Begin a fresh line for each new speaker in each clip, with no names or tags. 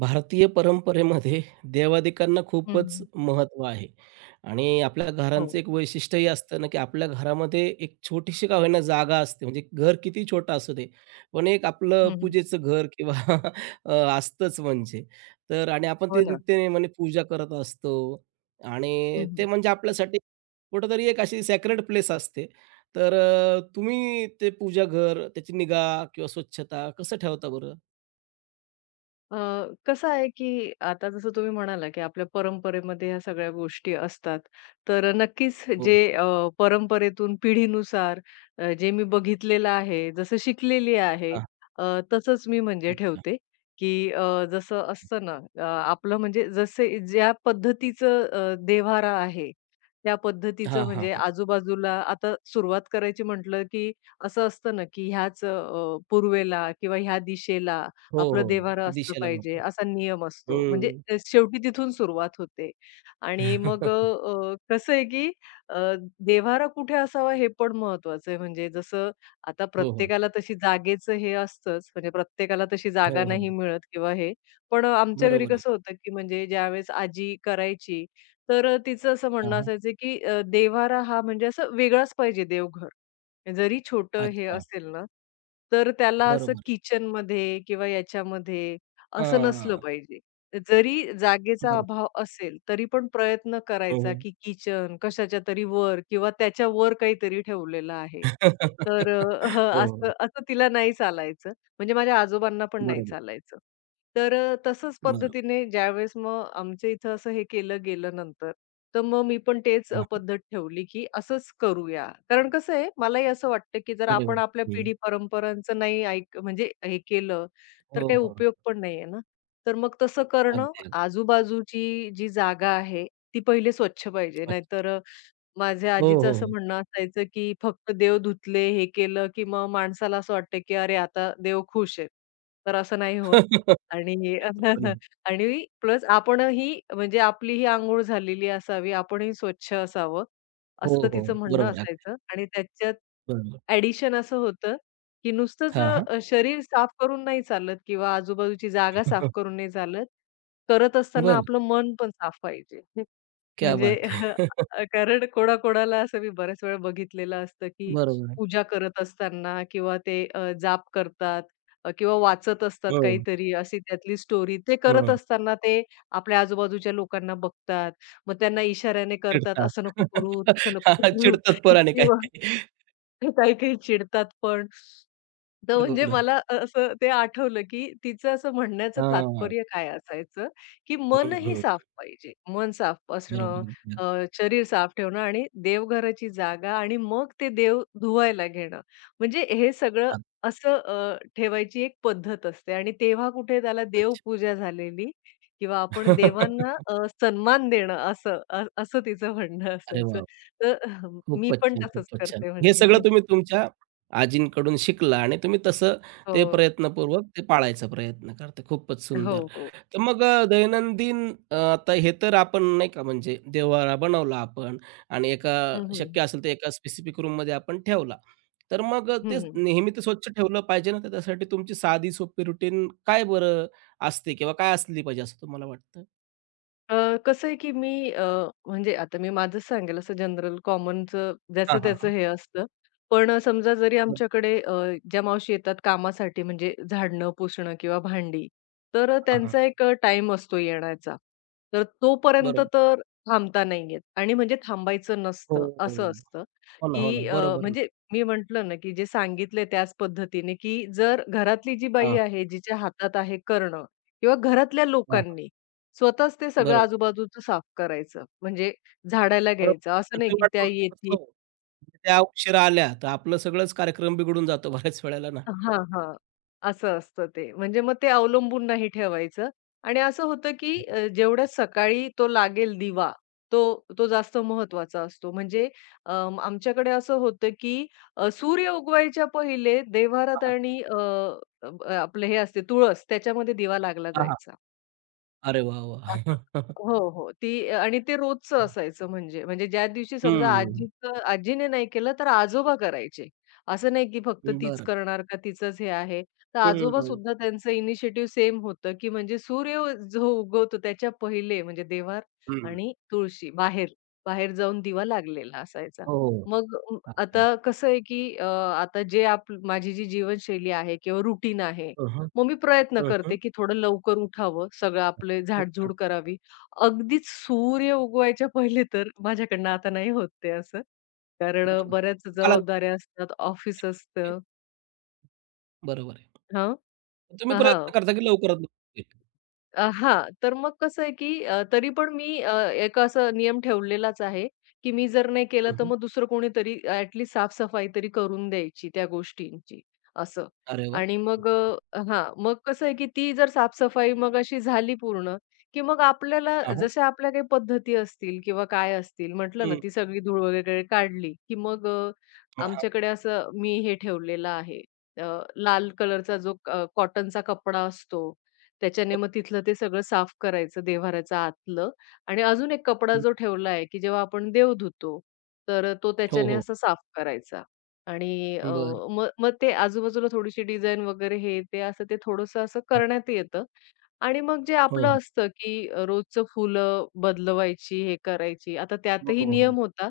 भारतीय परंपरेमध्ये देवाधिकांना
हं,
खूपच
हं.
महत्त्व आहे आणि आपल्या घरांचं
हो.
एक वैशिष्ट्यही असतं ना, की आपल्या घरामध्ये एक छोटीशी का होईना जागा असते, म्हणजे घर किती छोटा असू दे, पण एक आपलं
हं, हं.
पूजेचं घर किंवा अ, असतंच म्हणजे. तर आणि आपण
हो
ते
ना.
नित्यनेमाने पूजा करत असतो आणि ते
हं,
म्हणजे आपल्यासाठी कुठेतरी एक अशी सॅक्रेड प्लेस असते. तर तुम्ही ते पूजा घर, त्याची निगा किंवा स्वच्छता कसं ठेवता बरं?
अ, कसं आहे, की आता जसं तुम्ही म्हणाला, की आपल्या परंपरेमध्ये ह्या सगळ्या गोष्टी असतात. तर नक्कीच
हो.
जे परंपरेतून पिढीनुसार जे मी बघितलेलं आहे, जसं शिकलेली आहे
हां.
तसंच मी म्हणजे ठेवते, की जसं असतं ना अ, आपलं म्हणजे जसे ज्या पद्धतीचं देव्हारा आहे, त्या
हां,
पद्धतीचं
हां,
म्हणजे
हां.
आजूबाजूला आता सुरुवात करायची म्हटलं, की असं असतं ना, की ह्याच पूर्वेला किंवा ह्या दिशेला
हो,
आपलं देव्हारा
हो.
असलं
दिशेला
पाहिजे
बघून.
असा नियम असतो. म्हणजे
हं.
शेवटी तिथून सुरुवात होते. आणि मग अ, अ, कसं आहे की अ, देव्हारा कुठे असावा हे पण महत्वाचं आहे. म्हणजे जसं आता
हो, हो.
प्रत्येकाला तशी जागेचं हे असतंच. म्हणजे प्रत्येकाला तशी
हो,
जागा
हो.
नाही मिळत किंवा हे. पण आमच्या घरी
बरोबर आहे.
कसं होतं की म्हणजे ज्यावेळेस आजी करायची, तर तिचं असं
हां,
म्हणणं
हां.
असायचं की देव्हारा हा म्हणजे असं वेगळाच पाहिजे देवघर. जरी छोटं हे
अच्छा.
असेल ना, तर त्याला असं
बरोबर आहे.
किचनमध्ये किंवा याच्यामध्ये असं नसलं
हां.
पाहिजे. जरी जागेचा
बरोबर.
अभाव असेल, तरी पण प्रयत्न करायचा,
हो,
की किचन कशाच्यातरी वर किंवा त्याच्या वर काहीतरी ठेवलेलं आहे. तर हं,
हो. हो, हो.
असं असं तिला नाही चालायचं. म्हणजे माझ्या आजोबांना पण नाही
बरोबर.
चालायचं. तर तसंच
बरोबर.
पद्धतीने ज्यावेळेस मग आमच्या इथं असं हे केलं गेलं नंतर तर मग मी पण तेच
हां.
पद्धत ठेवली, की असंच करूया. कारण कसं आहे, मलाही असं वाटतं, की जर
अरे वाह!
आपण आपल्या
हं.
पिढी परंपरांचं नाही ऐक म्हणजे हे केलं, तर
हो,
काही
हो.
उपयोग पण नाही आहे ना. तर मग तसं करणं,
अगदी, अगदी.
आजूबाजूची जी जागा आहे, ती पहिले स्वच्छ पाहिजे.
अच्छा.
नाहीतर माझ्या
हो, हो,
आजीचं असं
हो.
म्हणणं असायचं, की फक्त देव धुतले, हे केलं, की मग माणसाला असं वाटतं, की "अरे, आता देव खुश आहेत." तर असं नाही होत.
हो
आणि
ना.
आणि प्लस आपणही म्हणजे आपली ही अंघोळ झालेली असावी, आपणही स्वच्छ असावं,
हो,
असं
हो.
तिचं म्हणणं
बरोबर आहे. अगदी
असायचं. आणि त्याच्यात
बरोबर.
ॲडिशन असं होतं, की नुसतंच
हां, हां.
शरीर साफ करून नाही चालत किंवा आजूबाजूची जागा साफ
बरं.
करून नाही चालत. करत असताना आपलं मन पण साफ पाहिजे.
क्या
म्हणजे
बात है!
कारण कोणाकोणाला असं मी बऱ्याच वेळा बघितलेलं असतं, की
बरोबर आहे.
पूजा करत असताना किंवा ते जाप करतात किंवा वाचत असतात
हो,
काहीतरी अशी त्यातली स्टोरी. ते करत
हो.
असताना ते आपल्या आजूबाजूच्या लोकांना बघतात. मग त्यांना इशाऱ्याने करतात,
चिडतात.
"असं नको करू, तसं नको
हां,
करू"
चिडतात पोराने
किंवा
काही-काही.
काही-काही चिडतात पण. तर
हो
म्हणजे
ना.
मला असं ते आठवलं, की तिचं असं म्हणण्याचं
हां. हं,
तात्पर्य काय असायचं, की मनही
हं.
साफ पाहिजे. मन साफ
बरोबर,
असणं,
बरोबर.
अ, शरीर साफ ठेवणं आणि देवघराची जागा आणि मग ते देव धुवायला घेणं. म्हणजे हे सगळं
अ,
असं ठेवायची एक पद्धत असते आणि तेव्हा कुठे त्याला
अच्छा.
देवपूजा झालेली किंवा आपण देवांना सन्मान देणं असं तिचं म्हणणं
अरे
असायचं.
वाह!
तर मी
खूपच
पण
छान,
तसंच
खूपच छान.
करते
हे सगळं
म्हणजे.
तुम्ही तुमच्या आजींकडून शिकला आणि तुम्ही तसं ते
हो.
प्रयत्नपूर्वक ते पाळायचा प्रयत्न करता. खूपच
हो,
सुंदर.
हो.
तर मग दैनंदिन आता हे तर आपण नाही का म्हणजे देव्हारा बनवला आपण आणि एका
हं, हं.
शक्य असेल तर एका स्पेसिफिक रूममध्ये आपण ठेवला. तर मग
हं,
तेच
हं.
नेहमी तर स्वच्छ ठेवलं पाहिजे ना, तर त्यासाठी तुमची साधी सोपी रुटीन काय बरं असते किंवा काय असली पाहिजे असं तुम्हाला वाटतं?
कसं आहे की मी म्हणजे आता मी माझंच सांगेल असं जनरल कॉमनचं
हां,
ज्याचं
हां,
त्याचं
हां.
हे असतं. पण समजा जरी
बरं.
आमच्याकडे ज्या मावशी येतात कामासाठी म्हणजे झाडणं, पुसणं किंवा भांडी, तर
हां, हां.
त्यांचा एक टाइम असतो येण्याचा. तर तोपर्यंत
बरोबर.
तर थांबता नाही येत आणि म्हणजे थांबायचं
हो,
नसतं,
हो.
असं असतं
हो ना,
की
हो ना. बरोबर ना.
म्हणजे मी म्हटलं ना की जे सांगितलंय त्याच पद्धतीने की जर घरातली जी बाई
हां,
आहे, जिच्या हातात आहे करणं किंवा घरातल्या
हां, हां.
लोकांनी स्वतःच ते सगळं
बरोबर.
आजूबाजूचं साफ करायचं. म्हणजे झाडायला
बरोबर.
घ्यायचं. असं नाही
तसं
की त्या
वाटत
येतील
असलं त्या उशिरा आल्या, तर आपलं सगळंच कार्यक्रम बिघडून जातो बऱ्याच वेळेला ना.
हां, हां. असं असतं ते. म्हणजे मग ते अवलंबून नाही ठेवायचं आणि असं होतं की जेवढ्या सकाळी तो लागेल दिवा, तो तो जास्त महत्त्वाचा असतो. म्हणजे अ, आमच्याकडे असं होतं की सूर्य उगवायच्या पहिले देव्हारात
हां,
आणि अ, अ, आपलं हे असते तुळस त्याच्यामध्ये दिवा लागला
हां, हां.
जायचा.
अरे वाह!
असं.
वाह!
हो, हो. ती आणि ते रोजचं असायचं म्हणजे. म्हणजे ज्या दिवशी समजा
हं.
आजीचं आजीने नाही केलं तर आजोबा करायचे. असं नाही की फक्त तीच
बरं.
करणार का तिचंच हे आहे. तर
हं.
आजोबा
हं.
सुद्धा त्यांचं इनिशिएटिव्ह सेम होतं, की म्हणजे सूर्य जो उगवतो त्याच्या पहिले म्हणजे देव्हार
हो.
आणि तुळशी बाहेर, बाहेर जाऊन दिवा लागलेला असायचा.
हो.
मग
अगदी, अगदी.
आता कसं आहे की आता जे आप माझी जी जीवनशैली आहे किंवा रुटीन आहे,
हं, हं.
मग मी प्रयत्न
हं, हं.
करते, की थोडं लवकर उठावं, सगळं आपले झाडझूड करावी. अगदीच सूर्य उगवायच्या पहिले तर माझ्याकडनं आता नाही होत ते असं. कारण
बरोबर.
बऱ्याच
कालांतराने
जबाबदाऱ्या असतात, ऑफिस असतं.
बरोबर आहे.
हां,
तुम्ही
हां.
प्रयत्न करता की लवकरात लवकर होईल.
हां. तर मग कसं आहे, की तरी पण मी एक असा नियम ठेवलेलाच आहे, की मी जर नाही केलं,
हं,
तर
हं.
मग दुसरं कोणीतरी ॲट लीस्ट तरी करून द्यायची त्या गोष्टींची, असं.
अरे वाह!
आणि मग हां. मग कसं आहे, की ती जर साफ मग अशी झाली पूर्ण, की मग आपल्याला
हां, हां.
जशा आपल्या काही पद्धती असतील किंवा काय असतील, म्हटलं ना,
हं.
ती सगळी धूळ वगैरे काढली, की मग
हां, हां.
आमच्याकडे असं मी हे ठेवलेलं आहे, अ, लाल कलरचा जो कॉटनचा कपडा असतो त्याच्याने मग तिथलं ते सगळं साफ करायचं देव्हाऱ्याचं आतलं आणि अजून एक कपडा जो ठेवला आहे, की जेव्हा आपण देव धुतो, तर तो
हो,
त्याच्याने
हो.
असा साफ करायचा आणि
बरं.
मग मग ते आजूबाजूला थोडीशी डिझाइन वगैरे हे ते असं ते थोडंसं असं
हो,
करण्यात येतं आणि मग जे आपलं
हो.
असतं, की रोजचं फुलं बदलवायची, हे करायची. आता त्यातही
हो, हो.
नियम होता,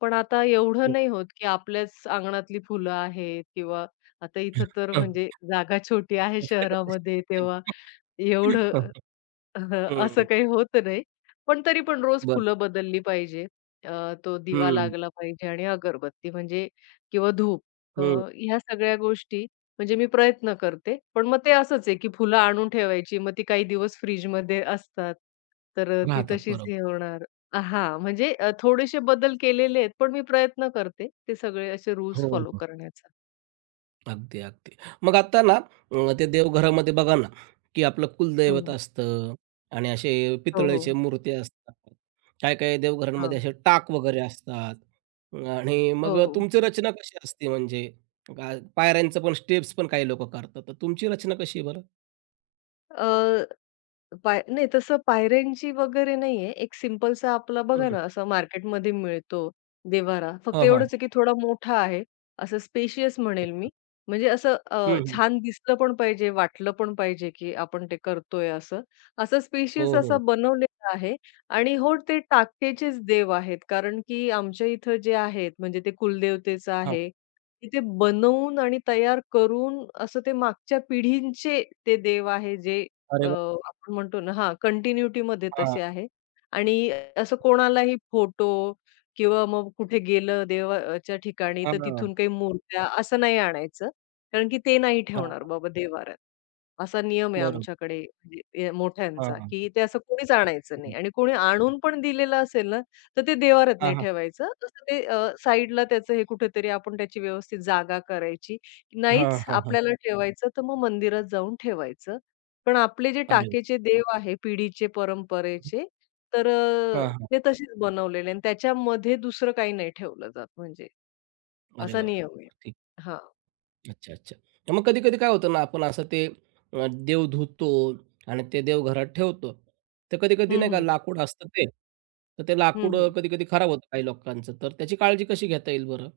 पण आता एवढं
हो.
नाही होत, की आपल्याच अंगणातली फुलं आहेत किंवा आता इथं तर
हं.
म्हणजे जागा छोटी आहे शहरामध्ये तेव्हा एवढं अह, असं
हं.
काही होत नाही. पण तरी पण रोज
बरं.
फुलं बदलली पाहिजे. तो दिवा
हं,
लागला पाहिजे आणि अगरबत्ती म्हणजे किंवा धूप
हं.
ह्या सगळ्या गोष्टी म्हणजे मी प्रयत्न करते. पण मग ते असंच आहे, की फुलं आणून ठेवायची. मग ती काही दिवस फ्रिजमध्ये असतात. तर ती
राहतात.
तशीच
बरोबर.
हे होणार हां, म्हणजे थोडेसे बदल केलेले आहेत. पण मी प्रयत्न करते ते सगळे असे
हो,
रूल्स फॉलो
हो.
करण्याचा.
अगदी, अगदी. मग आता ना ते देवघरामध्ये बघा ना, की आपलं कुलदैवत
हं.
असतं आणि असे
हो,
पितळेच्या
हो.
मूर्ती असतात. काही-काही
हां.
देवघरांमध्ये असे टाक वगैरे असतात आणि मग
हो, हो.
तुमची रचना कशी असते म्हणजे? गा पायऱ्यांचं पण स्टेप्स पण काही लोकं करतात. तर तुमची रचना कशी आहे बरं?
पाय नाही तसं पायऱ्यांची वगैरे नाहीये. एक सिंपलसा आपला बघा
हं.
ना, असा मार्केटमध्ये मिळतो देव्हारा. फक्त
हां, हां.
एवढंच आहे की थोडा मोठा आहे. असं स्पेशियस म्हणेल
अच्छा.
मी. म्हणजे असं
हं, हं.
छान दिसलं पण पाहिजे, वाटलं पण पाहिजे की आपण ते करतोय असं. असा
हो,
स्पेशियस असा
हो.
बनवलेला आहे आणि हो, ते टाकेचेच देव आहेत. कारण की आमच्या इथं जे आहेत म्हणजे ते कुलदेवतेचं
हां.
आहे. तिथे बनवून आणि तयार करून असं ते मागच्या पिढींचे ते देव आहे जे
अरे
अ,
वाह!
आपण म्हणतो ना हां, कंटिन्युटीमध्ये तसे आहे आणि असं कोणालाही फोटो किंवा मग कुठे गेलं देवाच्या ठिकाणी,
हां,
तर
हां,
तिथून काही मूर्त्या असं नाही आणायचं. कारण की ते नाही
हां.
ठेवणार बाबा देव्हाऱ्यात. असा नियम आहे
बरोबर.
आमच्याकडे म्हणजे ए मोठ्यांचा,
हां,
की ते असं कोणीच आणायचं नाही
हं.
आणि कोणी आणून पण दिलेलं असेल ना, तर ते देवारात
हां,
नाही
हां.
ठेवायचं. असं ते साईडला त्याचं हे कुठेतरी आपण त्याची व्यवस्थित जागा करायची.
हां,
नाहीच
हां, हां.
आपल्याला ठेवायचं तर मग मंदिरात जाऊन ठेवायचं. पण आपले जे
अरे वाह!
टाकेचे देव आहे पिढीचे, परंपरेचे, तर
हां, हां.
ते तसेच बनवलेले आणि त्याच्यामध्ये दुसरं काही नाही ठेवलं जात म्हणजे
अरे
असा
वाह, वाह,
नियम आहे.
वाह! ठीक.
हां.
अच्छा, अच्छा. तर मग कधी-कधी काय होतं ना, आपण असं ते देव धुतो आणि ते देवघरात ठेवतो. तर कधी-कधी
हं,
नाही का
हं.
लाकूड असतं ते, तर ते
हं,
लाकूड
हं.
कधी-कधी खराब होतं काही लोकांचं, तर त्याची काळजी कशी घेता येईल बरं?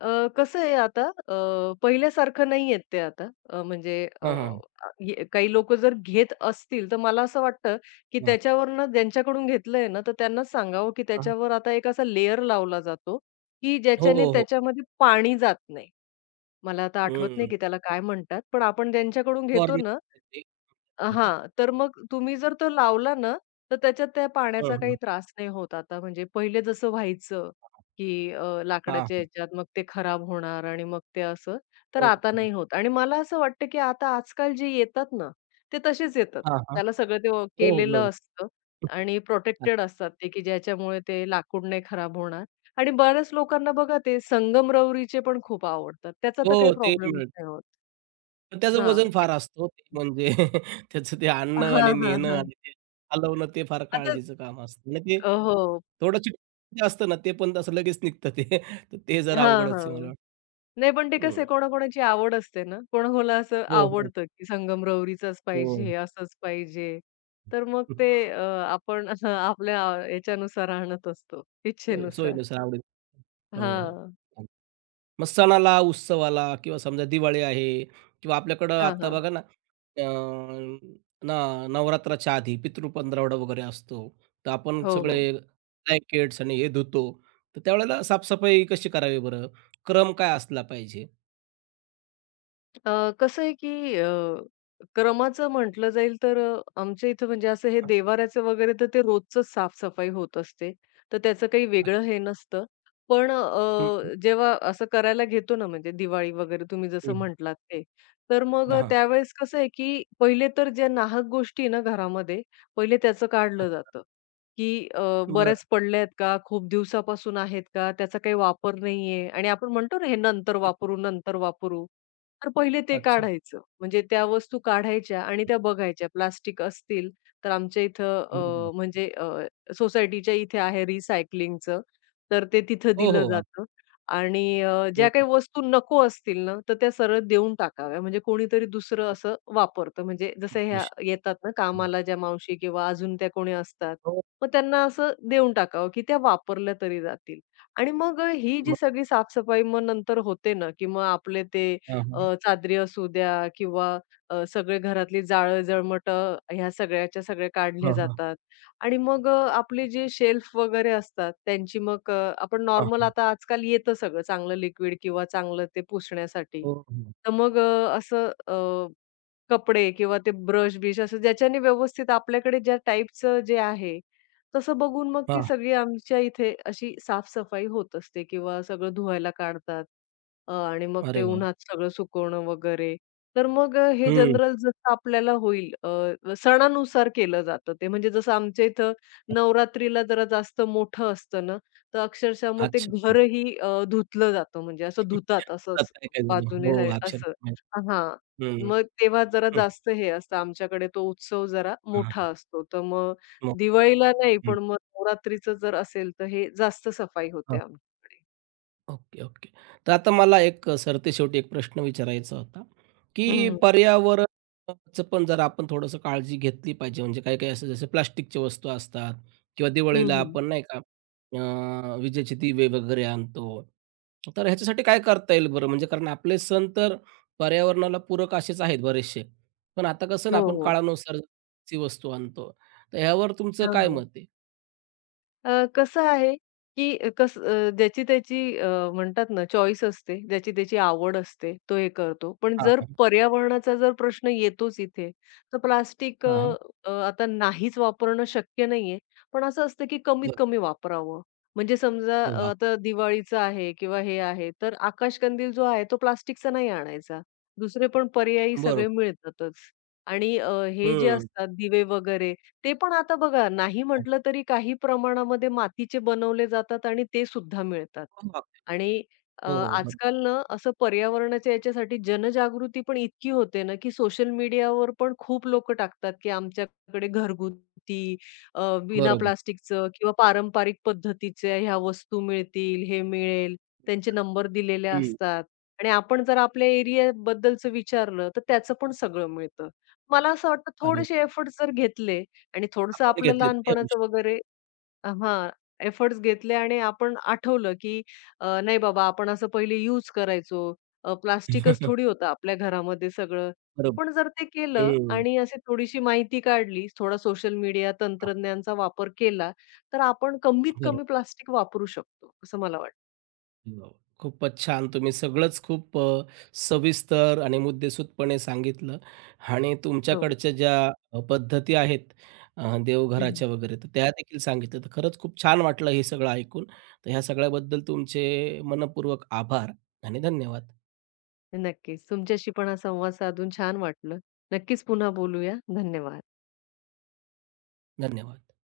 कसं आहे आता पहिल्यासारखं नाहीयेत ते आता. म्हणजे अ,
हां, हां.
अ, ये काही लोकं जर घेत असतील, तर मला असं वाटतं, की
हां,
त्याच्यावरनं ज्यांच्याकडून घेतलंय ना, तर त्यांनाच सांगावं, की
हां.
त्याच्यावर आता एक असा लेयर लावला जातो, की
हो,
ज्याच्याने
हो.
त्याच्यामध्ये पाणी जात नाही. मला आता आठवत नाही,
हं.
की त्याला काय म्हणतात. पण आपण ज्यांच्याकडून घेतो
फवारणी
ना,
होते का?
हां. तर मग तुम्ही जर तो लावला ना, तर त्याच्यात त्या
हं,
पाण्याचा काही
हं.
त्रास नाही होत आता. म्हणजे पहिले जसं व्हायचं, की
हां,
लाकडाच्या
हां.
ह्याच्यात मग ते खराब होणार आणि मग ते असं, तर
हो,
आता
हो.
नाही होत. आणि मला असं वाटतं, की आता आजकाल जे येतात ना, ते तसेच येतात.
हां, हां.
त्याला सगळं ते
हो, हो.
केलेलं
बरोबर.
असतं आणि प्रोटेक्टेड असतात ते, की ज्याच्यामुळे ते लाकूड नाही खराब होणार. आणि बऱ्याच लोकांना बघा ते संगमरवरीचे पण खूप आवडतात. त्याचा
हो,
तर काही
ते
प्रॉब्लेमच
मिळतं.
नाही होत.
पण त्याचं
हां.
वजन
ते
फार असतं हो, म्हणजे त्याचं ते आणणं आणि
हां, हां,
नेणं
हां.
आणि ते हलवणं ते फार
आता
काळजीचं काम असतं. आणि ते
हो.
थोडं चिटकून असतं ना, ते पण असं लगेच निघतं ते. तर ते जरा
हां,
अवघडच आहे मला
हां.
वाटतं.
नाही, पण ते कसं
हं.
आहे कोणाकोणाची आवड असते ना. कोणाकोणाला असं
हो, हो,
आवडतं, की संगमरवरीचाच
हो.
पाहिजे, असंच पाहिजे. तर मग ते आपण असं आपल्या याच्यानुसार आणत असतो, इच्छेनुसार.
सोयीनुसार आवडीनुसार. हो,
हां.
हो. मग सणाला, उत्सवाला किंवा समजा दिवाळी आहे किंवा आपल्याकडं
हां,
आता
हां.
बघा ना, अ, ना नवरात्राच्या आधी पितृ पंधरवडा वगैरे असतो. तर आपण
हो, हो.
सगळे ब्लँकेट्स आणि हे धुतो. तर त्यावेळेला साफसफाई कशी करावी बरं? क्रम काय असला पाहिजे?
कसं आहे की क्रमाचं म्हटलं जाईल तर आमच्या इथं म्हणजे असं हे
हां,
देव्हाऱ्याचं वगैरे तर ते रोजचंच साफसफाई होत असते. तर त्याचं काही
हां.
वेगळं हे नसतं. पण
हं, हं.
जेव्हा असं करायला घेतो ना म्हणजे दिवाळी वगैरे तुम्ही जसं
हं.
म्हटलात ते. तर मग
हां, हां.
त्यावेळेस कसं आहे की पहिले तर ज्या नाहक गोष्टी आहे ना घरामध्ये, पहिले त्याचं काढलं जातं. की
बरं.
बऱ्याच पडल्या का? खूप दिवसापासून आहेत का? त्याचा काही वापर नाहीये आणि आपण म्हणतो ना हे नंतर वापरू, नंतर वापरू. तर पहिले ते
अच्छा.
काढायचं. म्हणजे त्या वस्तू काढायच्या आणि त्या बघायच्या. प्लास्टिक असतील तर आमच्या इथं
बरोबर.
म्हणजे सोसायटीच्या इथे आहे रिसायकलिंगचं, तर ते तिथं
हो,
दिलं
हो. अग
जातं. आणि
हं,
ज्या काही वस्तू नको असतील ना, तर त्या सरळ देऊन टाकाव्या. म्हणजे कोणीतरी दुसरं
हो.
असं वापरतं. म्हणजे जसं ह्या
खुश.
येतात ना कामाला ज्या मावशी किंवा अजून त्या कोणी असतात.
हो.
मग त्यांना असं देऊन टाकावं, की त्या वापरल्या तरी जातील. आणि मग ही जी
मग
सगळी साफसफाई मग नंतर होते ना, की मग आपले ते
हां, हां.
चादरी असू द्या किंवा सगळे घरातली जाळं जळमटं ह्या सगळ्याच्या सगळे काढले
हां, हां.
जातात आणि मग आपले जे शेल्फ वगैरे असतात त्यांची मग आपण नॉर्मल
हां.
आता आजकाल येतं सगळं चांगलं लिक्विड किंवा चांगलं ते पुसण्यासाठी.
हो, हो.
तर मग असं कपडे किंवा ते ब्रश-बिश असं ज्याच्याने व्यवस्थित आपल्याकडे ज्या टाइपचं जे आहे, तसं बघून मग ती
हां.
सगळी आमच्या इथे अशी साफ-सफाई होत असते किंवा सगळं धुवायला काढतात. आणि मग
अरे
ते
वाह!
उन्हात सगळं सुकवणं वगैरे. तर मग हे
हं.
जनरल जसं आपल्याला होईल सणानुसार केलं जातं ते. म्हणजे जसं आमच्या इथं नवरात्रीला जरा जास्त मोठं असतं ना, तर अक्षरशः मग ते
अच्छा.
घरही धुतलं जातं म्हणजे असं धुतात असं
असतात
असं
काही-काही जण.
बाजूने
हो,
हे असं
अक्षरशः.
हां.
हं.
मग तेव्हा जरा
हं,
जास्त हे असतं आमच्याकडे तो उत्सव जरा
हां,
मोठा
हां.
असतो. तर मग
मोठ्या.
दिवाळीला नाही,
हं,
पण मग नवरात्रीचं जर असेल, तर हे जास्त सफाई होते
हां.
आमच्याकडे.
Okay, okay. तर आता मला एक सरतेशेवटी एक प्रश्न विचारायचा होता,
हं,
की
हं.
पर्यावरणाचं पण जर आपण थोडंसं काळजी घेतली पाहिजे. म्हणजे काही-काही असं जसं प्लास्टिकच्या वस्तू असतात किंवा दिवाळीला
हं,
आपण नाही का विजेचे दिवे वगैरे आणतो. तर ह्याच्यासाठी काय करता येईल बरं? म्हणजे कारण आपले सण तर पर्यावरणाला पूरक असेच आहेत बरेचसे. पण आता कसं ना
हो,
आपण
हो.
काळानुसार ची वस्तू आणतो. तर ह्यावर तुमचं काय मत आहे?
कसं आहे, की कसं ज्याची त्याची म्हणतात ना चॉईस असते, ज्याची त्याची आवड असते, तो हे करतो. पण
हां,
जर
हां.
पर्यावरणाचा जर प्रश्न येतोच इथे, तर प्लास्टिक अ,
हां, हां.
अ, आता नाहीच वापरणं शक्य नाहीये. पण असं असतं, की कमीत
बरं.
कमी वापरावं. म्हणजे समजा
हो, अग
आता दिवाळीचं आहे किंवा हे आहे, तर आकाशकंदील जो आहे तो प्लास्टिकचा नाही आणायचा. दुसरे पण पर्यायी
बरोबर.
सगळे मिळतातच. आणि हे जे असतात दिवे वगैरे ते पण आता बघा नाही म्हटलं तरी काही प्रमाणामध्ये मातीचे बनवले जातात आणि ते सुद्धा मिळतात.
हं.
आणि अ,
हो, हो.
आजकाल ना असं पर्यावरणाच्या याच्यासाठी जनजागृती पण इतकी होते ना, की सोशल मीडियावर पण खूप लोकं टाकतात, की आमच्याकडे घरगुती अ, बिना
बरोबर.
प्लास्टिकचं किंवा पारंपरिक पद्धतीच्या ह्या वस्तू मिळतील, हे मिळेल. त्यांचे नंबर दिलेले
हं.
असतात आणि आपण जर आपल्या एरियाबद्दलचं विचारलं, तर त्याचं पण सगळं मिळतं. मला असं वाटतं
अरे
थोडेसे
वाह!
एफर्ट्स जर घेतले आणि थोडंसं
आपण
आपलं
घेतलेत या गोष्टी.
लहानपणाचं वगैरे हां, एफर्ट्स घेतले आणि आपण आठवलं, की नाही बाबा आपण असं पहिले यूज करायचो. प्लास्टिकच थोडी होतं आपल्या घरामध्ये सगळं.
बरोबर.
पण जर ते केलं
हं.
आणि अशी थोडीशी माहिती काढली, थोडा सोशल मीडिया, तंत्रज्ञानचा वापर केला, तर आपण कमीत
बरं.
कमी प्लास्टिक वापरू शकतो, असं मला वाटतं.
हो. खूपच छान. तुम्ही सगळंच खूप सविस्तर आणि मुद्देसूदपणे सांगितलं आणि
हो.
तुमच्याकडच्या ज्या पद्धती आहेत
हं,
देवघराच्या वगैरे, तर त्यादेखील सांगितलं. तर खरंच खूप छान वाटलं हे सगळं ऐकून. तर ह्या सगळ्याबद्दल तुमचे मनःपूर्वक आभार आणि धन्यवाद.
नक्कीच. तुमच्याशी पण हा संवाद साधून छान वाटलं. नक्कीच पुन्हा बोलूया. धन्यवाद.
धन्यवाद.